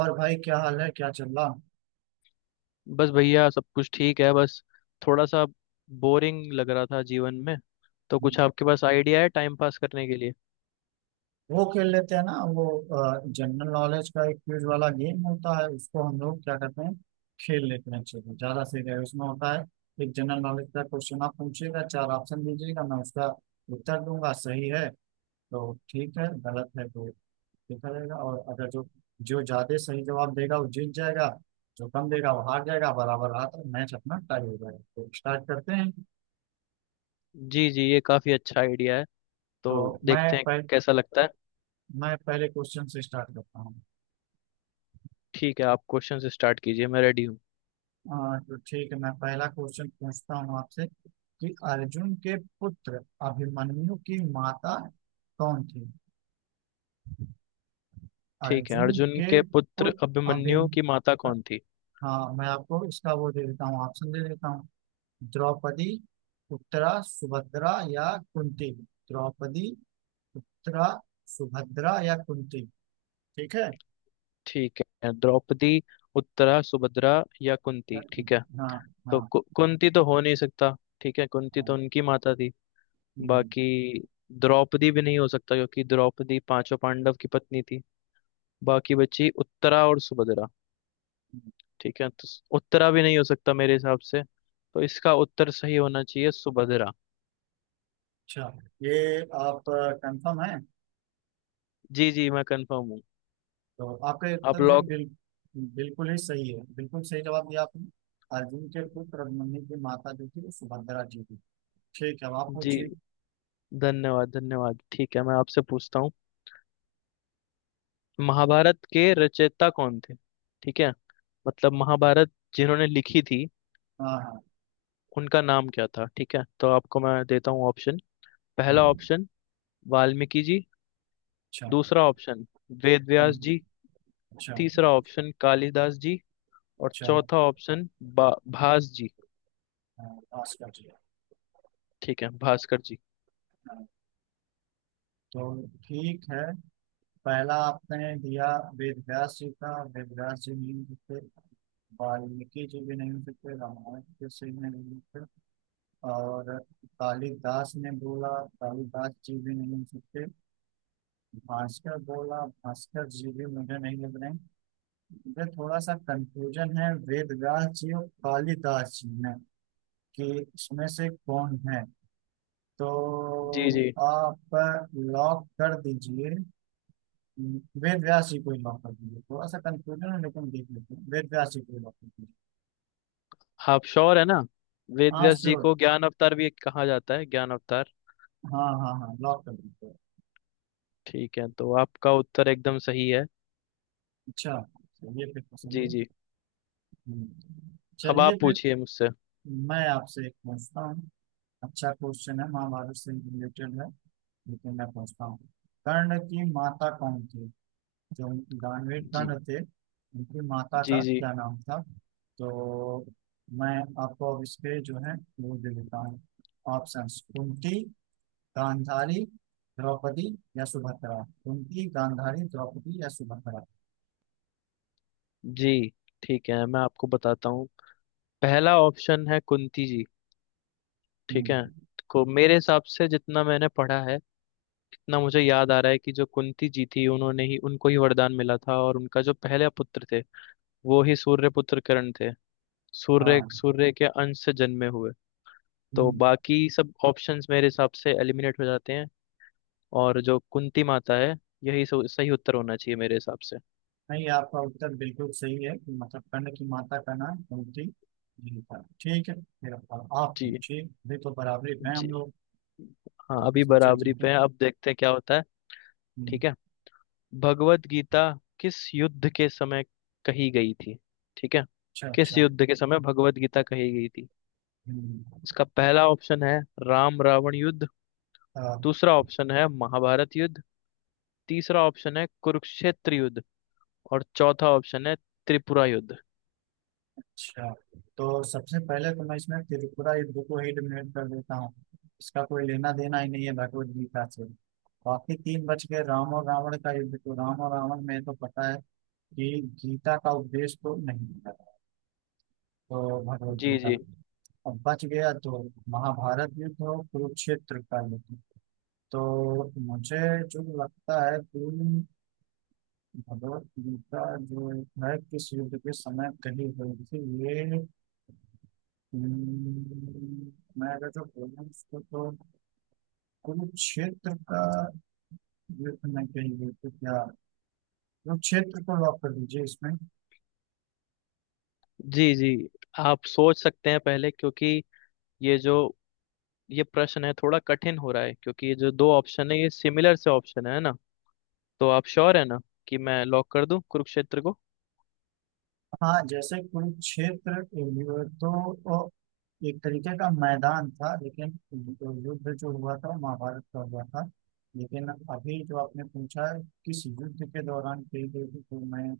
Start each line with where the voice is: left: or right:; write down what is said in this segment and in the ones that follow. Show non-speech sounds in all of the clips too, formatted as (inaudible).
right: और भाई क्या हाल है, क्या चल रहा।
left: बस भैया, सब कुछ ठीक है। बस थोड़ा सा बोरिंग लग रहा था जीवन में, तो कुछ आपके पास आइडिया है टाइम पास करने के लिए?
right: वो खेल लेते हैं ना। वो जनरल नॉलेज का एक क्विज वाला गेम होता है, उसको हम लोग क्या करते हैं? खेल लेते हैं, चलो ज्यादा सही रहेगा। उसमें होता है एक जनरल नॉलेज का क्वेश्चन। आप पूछिएगा, चार ऑप्शन दीजिएगा, मैं उसका उत्तर दूंगा। सही है तो ठीक है, गलत है तो देखा जाएगा। और अगर जो जो ज्यादा सही जवाब देगा वो जीत जाएगा, जो कम देगा वो हार जाएगा। बराबर रहा तो मैच अपना टाई हो जाएगा। तो स्टार्ट करते हैं।
left: जी जी, ये काफ़ी अच्छा आइडिया है। तो
right: तो
left: देखते हैं कैसा लगता है।
right: मैं पहले क्वेश्चन से स्टार्ट करता हूँ।
left: ठीक है, आप क्वेश्चन से स्टार्ट कीजिए, मैं रेडी हूँ।
right: हाँ, तो ठीक है, मैं पहला क्वेश्चन पूछता हूँ आपसे कि अर्जुन के पुत्र अभिमन्यु की माता कौन थी?
left: ठीक है,
right: अर्जुन
left: अर्जुन
right: के
left: के पुत्र
right: पुत्र
left: अभिमन्यु
right: अभिम
left: की माता कौन थी?
right: हाँ, मैं आपको इसका वो दे देता हूँ, ऑप्शन दे देता हूँ। द्रौपदी, उत्तरा, सुभद्रा या कुंती। द्रौपदी, उत्तरा, सुभद्रा या कुंती। ठीक है।
left: ठीक है, द्रौपदी, उत्तरा, सुभद्रा या कुंती। ठीक है,
right: हाँ।
left: तो
right: हाँ।
left: कुंती तो हो नहीं सकता। ठीक है, कुंती तो
right: हाँ।
left: उनकी माता थी।
right: हम्म,
left: बाकी द्रौपदी भी नहीं हो सकता क्योंकि द्रौपदी पांचों पांडव की पत्नी थी। बाकी बची उत्तरा और सुभद्रा।
right: हम्म,
left: ठीक है, तो उत्तरा भी नहीं हो सकता मेरे हिसाब से। तो इसका उत्तर सही होना चाहिए सुभद्रा।
right: अच्छा, ये आप कंफर्म है?
left: जी जी, मैं कंफर्म हूँ।
right: तो आपका
left: आप
right: उत्तर जो है
left: लोग।
right: बिल्कुल ही सही है। बिल्कुल सही जवाब दिया आपने। अर्जुन के पुत्र अभिमन्यु की माता जो थी वो सुभद्रा जी थी। ठीक है, अब आप
left: जी,
right: पूछिए।
left: धन्यवाद धन्यवाद। ठीक है, मैं आपसे पूछता हूँ, महाभारत के रचयिता कौन थे? ठीक है, मतलब महाभारत जिन्होंने लिखी थी,
right: हाँ। हाँ।
left: उनका नाम क्या था? ठीक है, तो आपको मैं देता हूँ ऑप्शन। पहला
right: हाँ।
left: ऑप्शन वाल्मीकि जी।
right: अच्छा।
left: दूसरा ऑप्शन वेद व्यास
right: हम्म,
left: जी।
right: अच्छा।
left: तीसरा ऑप्शन कालिदास जी। और
right: अच्छा।
left: चौथा ऑप्शन बा भास जी।
right: हाँ, पास कर दिया।
left: ठीक है, भास्कर जी।
right: हाँ, तो ठीक है। पहला आपने दिया वेद व्यास जी का। वेद व्यास जी नहीं हो सकते, वाल्मीकि जी भी नहीं हो सकते, रामायण जी से भी नहीं हो सकते। और कालिदास ने बोला, कालिदास जी भी नहीं हो सकते। भास्कर बोला, भास्कर जी भी मुझे नहीं लग रहे हैं। इधर थोड़ा सा कंफ्यूजन है वेदव्यास जी और कालिदास जी में, कि इसमें से कौन है। तो
left: जी जी,
right: आप लॉक कर दीजिए, वेदव्यास जी को ही लॉक कर दीजिए। थोड़ा सा कंफ्यूजन है लेकिन देख लेते हैं, वेदव्यास जी को ही लॉक कर दीजिए।
left: आप श्योर है ना? वेद
right: हाँ,
left: व्यास जी
right: श्योर।
left: को ज्ञान अवतार भी कहा जाता है, ज्ञान अवतार।
right: हाँ, हाँ, हाँ, लॉक कर दीजिए।
left: ठीक है, तो आपका उत्तर एकदम सही है।
right: अच्छा, चलिए फिर तो सही
left: जी
right: है।
left: जी,
right: हम्म।
left: अब
right: चलिए
left: आप
right: फिर,
left: पूछिए मुझसे।
right: मैं आपसे एक पूछता हूँ। अच्छा क्वेश्चन है, महाभारत से रिलेटेड है। लेकिन मैं पूछता हूँ, कर्ण की माता कौन थी? जो उनकी, दानवीर
left: जी
right: कर्ण थे, उनकी माता
left: जी।
right: का
left: जी
right: क्या नाम था? तो मैं आपको अब इसके जो है वो दे देता हूँ ऑप्शन। कुंती, गांधारी, द्रौपदी या सुभद्रा। कुंती, गांधारी, द्रौपदी या सुभद्रा।
left: जी। ठीक है, मैं आपको बताता हूँ, पहला ऑप्शन है कुंती जी। ठीक है,
right: हम्म,
left: को मेरे हिसाब से, जितना मैंने पढ़ा है, इतना मुझे याद आ रहा है कि जो कुंती जी थी, उन्होंने ही, उनको ही वरदान मिला था और उनका जो पहले पुत्र थे, वो ही सूर्य पुत्र करण थे। सूर्य
right: हाँ।
left: सूर्य के अंश से जन्मे हुए। तो
right: हम्म।
left: बाकी सब ऑप्शंस मेरे हिसाब से एलिमिनेट हो जाते हैं और जो कुंती माता है, यही सही उत्तर होना चाहिए मेरे हिसाब से।
right: नहीं, आपका उत्तर बिल्कुल सही है कि, मतलब कर्ण की माता का नाम कुंती जी था। ठीक है, फिर आप
left: जी
right: पूछिए, अभी तो बराबरी में हैं हम
left: जी।
right: लोग।
left: हाँ,
right: आपको
left: अभी
right: सोचा,
left: बराबरी
right: ठीक है।
left: पे है। अब देखते हैं क्या होता है।
right: हम्म,
left: ठीक है, भगवत गीता किस युद्ध के समय कही गई थी? ठीक है,
right: अच्छा।
left: किस
right: अच्छा।
left: युद्ध के समय भगवत गीता कही गई थी?
right: हम्म,
left: इसका पहला ऑप्शन है राम रावण युद्ध।
right: अ,
left: दूसरा ऑप्शन है महाभारत युद्ध। तीसरा ऑप्शन है कुरुक्षेत्र युद्ध। और चौथा ऑप्शन है त्रिपुरा युद्ध।
right: अच्छा। तो सबसे पहले तो मैं इसमें त्रिपुरा युद्ध को ही एलिमिनेट कर देता हूँ, इसका कोई लेना देना ही नहीं है भगवत गीता से। बाकी तीन बच गए। राम और रावण का युद्ध, तो राम और रावण में तो पता है कि गीता का उपदेश तो नहीं मिला। तो भगवत
left: जी
right: गीता
left: जी।
right: अब बच गया तो महाभारत युद्ध और कुरुक्षेत्र का युद्ध। तो मुझे जो लगता है, कुल भगवत गीता जो है किस युद्ध के समय कही गई थी ये, हम्म, मैं अगर जो बोलूँ उसको तो कुरुक्षेत्र का युद्ध में कही गई थी क्या? कुरुक्षेत्र को लॉक कर दीजिए इसमें।
left: जी जी। आप सोच सकते हैं पहले, क्योंकि ये जो ये प्रश्न है, थोड़ा कठिन हो रहा है क्योंकि ये जो दो ऑप्शन है, ये सिमिलर से ऑप्शन है ना। तो आप श्योर है ना कि मैं लॉक कर दूं कुरुक्षेत्र को?
right: हाँ, जैसे कुरुक्षेत्र युद्ध तो एक तरीके का मैदान था लेकिन युद्ध जो हुआ था वो महाभारत का हुआ था। लेकिन अभी जो आपने पूछा है, किस युद्ध के दौरान कही गई थी, तो मैं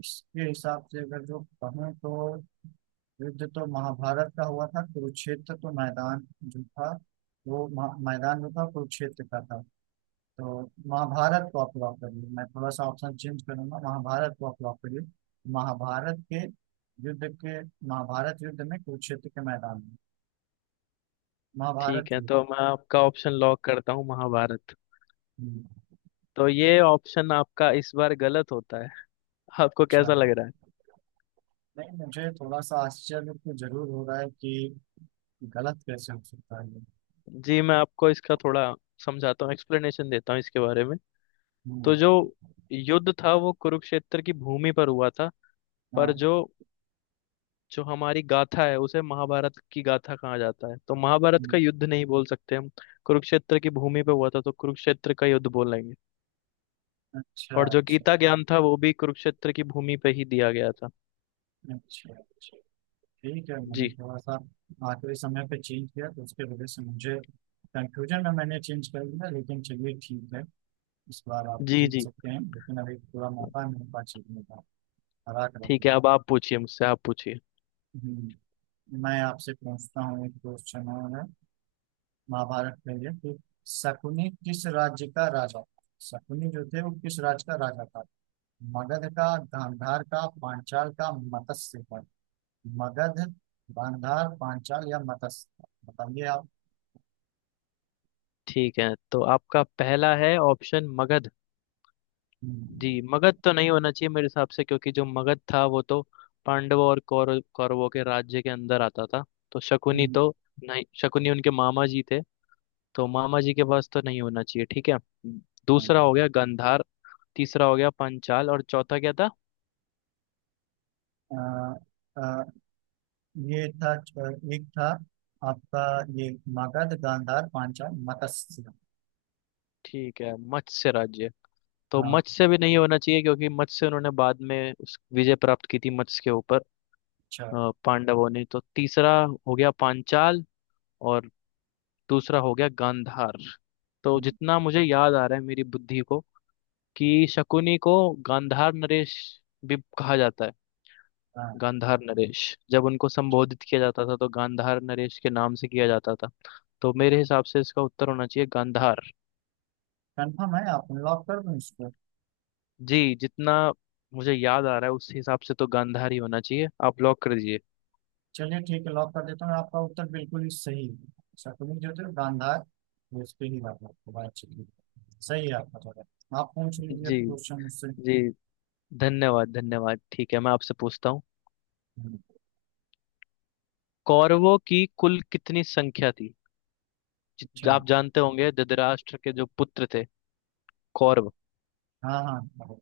right: इसके हिसाब से अगर जो कहें तो, युद्ध तो महाभारत का हुआ था, कुरुक्षेत्र तो मैदान जो था, वो मैदान जो था कुरुक्षेत्र का था। तो महाभारत को आप लॉक करिए, मैं थोड़ा सा ऑप्शन चेंज करूंगा, महाभारत को आप लॉक करिए। महाभारत के युद्ध के, महाभारत युद्ध में, कुरुक्षेत्र के मैदान में महाभारत
left: ठीक है, तो
right: युद्ध।
left: मैं आपका ऑप्शन लॉक करता हूँ महाभारत।
right: हम्म,
left: तो ये ऑप्शन आपका इस बार गलत होता है। आपको
right: अच्छा,
left: कैसा लग रहा है?
right: नहीं, मुझे थोड़ा सा आश्चर्य तो जरूर हो रहा है कि गलत कैसे हो सकता है ये।
left: जी, मैं आपको इसका थोड़ा समझाता हूँ, एक्सप्लेनेशन देता हूँ इसके बारे में। तो
right: हम्म।
left: जो युद्ध था वो कुरुक्षेत्र की भूमि पर हुआ था। पर जो
right: हाँ।
left: जो हमारी गाथा है, उसे महाभारत की गाथा कहा जाता है। तो महाभारत का
right: हम्म,
left: युद्ध नहीं बोल सकते हम। कुरुक्षेत्र की भूमि पे हुआ था, तो कुरुक्षेत्र का युद्ध बोलेंगे।
right: अच्छा,
left: और जो
right: अच्छा,
left: गीता ज्ञान था वो भी कुरुक्षेत्र की भूमि पे ही दिया गया था।
right: अच्छा, अच्छा, ठीक है, मैंने
left: जी
right: थोड़ा सा आखिरी समय पे चेंज किया तो उसके वजह से मुझे, कंफ्यूजन में मैंने चेंज कर दिया, लेकिन चलिए ठीक है। इस बार आप
left: जी।
right: जीत
left: जी।
right: सकते हैं, लेकिन अभी पूरा मौका मेरे पास जीतने का, हरा कर
left: ठीक है,
right: दिया।
left: अब आप पूछिए मुझसे, आप पूछिए।
right: हम्म, मैं आपसे पूछता हूँ एक क्वेश्चन है महाभारत के लिए, कि शकुनी किस राज्य का राजा था? शकुनी जो थे वो किस राज्य का राजा था? मगध का, गांधार का, पांचाल का, मत्स्य का। मगध, गांधार, पांचाल या मत्स्य, बताइए आप।
left: ठीक है, तो आपका पहला है ऑप्शन मगध।
right: हम्म,
left: जी, मगध तो नहीं होना चाहिए मेरे हिसाब से क्योंकि जो मगध था वो तो पांडवों और कौरवों के राज्य के अंदर आता था। तो शकुनी
right: हम्म,
left: तो, नहीं, शकुनी उनके मामा जी थे। तो मामा जी के पास तो नहीं होना चाहिए। ठीक है,
right: thank
left: दूसरा
right: you.
left: हो गया गंधार। तीसरा हो गया पंचाल। और चौथा क्या था?
right: अ, अ, ये था, एक था आपका ये, मगध, गांधार, पांचाल, मत्स्य।
left: ठीक है, मत्स्य राज्य। तो
right: हाँ।
left: मत्स्य भी नहीं होना चाहिए क्योंकि मत्स्य उन्होंने बाद में उस विजय प्राप्त की थी मत्स्य के ऊपर।
right: अच्छा।
left: पांडवों ने। तो तीसरा हो गया पांचाल और दूसरा हो गया गांधार। तो
right: हम्म,
left: जितना मुझे याद आ रहा है मेरी बुद्धि को, कि शकुनी को गांधार नरेश भी कहा जाता है।
right: हाँ,
left: गांधार नरेश जब उनको संबोधित किया जाता था तो गांधार नरेश के नाम से किया जाता था। तो मेरे हिसाब से इसका उत्तर होना चाहिए गांधार।
right: कंफर्म है? आप लॉक कर दूं इसको?
left: जी, जितना मुझे याद आ रहा है उस हिसाब से तो गांधार ही होना चाहिए। आप लॉक कर दीजिए।
right: चलिए ठीक है, लॉक कर देता हूँ। आपका उत्तर बिल्कुल ही सही है, शकुनी जो थे गांधार। वो उस पे ही बात, आपको बात, चलिए सही है आपका जवाब। आप पूछ
left: (laughs)
right: लीजिए
left: जी
right: क्वेश्चन मुझसे।
left: जी, धन्यवाद धन्यवाद। ठीक है, मैं आपसे पूछता हूँ,
right: हम्म,
left: कौरवों की कुल कितनी संख्या थी?
right: अच्छा।
left: आप जानते होंगे धृतराष्ट्र के जो पुत्र थे कौरव,
right: हाँ, हाँ।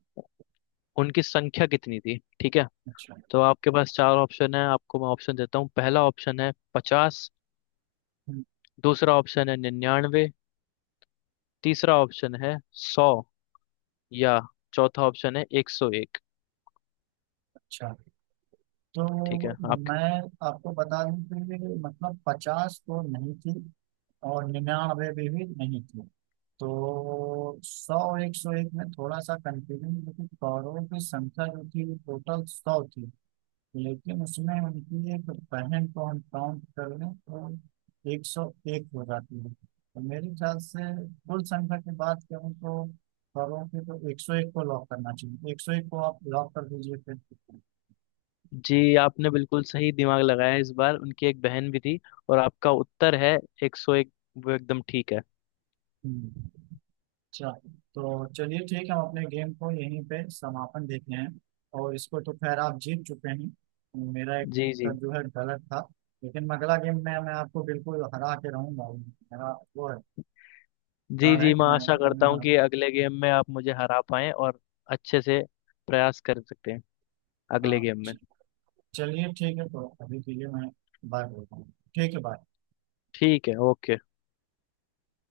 left: उनकी संख्या कितनी थी? ठीक है,
right: अच्छा,
left: तो आपके पास चार ऑप्शन है। आपको मैं ऑप्शन देता हूँ। पहला ऑप्शन है 50। दूसरा ऑप्शन है 99। तीसरा ऑप्शन है 100। या चौथा ऑप्शन है 101।
right: अच्छा,
left: ठीक
right: तो
left: है, आप।
right: मैं आपको बता दूं कि, मतलब 50 तो नहीं थी, और 99 भी नहीं थी। तो 100, 101 में थोड़ा सा कंफ्यूजन, लेकिन कौरवों की संख्या जो थी वो टोटल 100 थी। लेकिन उसमें उनकी एक बहन को हम काउंट कर लें तो 101 हो जाती है। तो मेरे ख्याल से कुल संख्या की बात करूँ तो कौरवों की, तो 101 को लॉक करना चाहिए, 101 को आप लॉक कर दीजिए फिर।
left: जी, आपने बिल्कुल सही दिमाग लगाया इस बार। उनकी एक बहन भी थी और आपका उत्तर है 101, वो एकदम ठीक है।
right: हम्म। अच्छा, तो चलिए ठीक है, हम अपने गेम को यहीं पे समापन देते हैं। और इसको तो खैर आप जीत चुके हैं, मेरा एक
left: जी जी।
right: उत्तर जो है गलत था। लेकिन अगला गेम में मैं आपको बिल्कुल हरा के रहूंगा, मेरा वो है,
left: जी
right: रण है,
left: जी।
right: कि
left: मैं
right: मैं
left: आशा करता
right: अपने,
left: हूँ कि अगले गेम में आप मुझे हरा पाएं और अच्छे से प्रयास कर सकते हैं अगले
right: हाँ,
left: गेम में।
right: चलिए ठीक है। तो अभी के लिए मैं बाय बोलता हूँ। ठीक है, बाय।
left: ठीक है, ओके।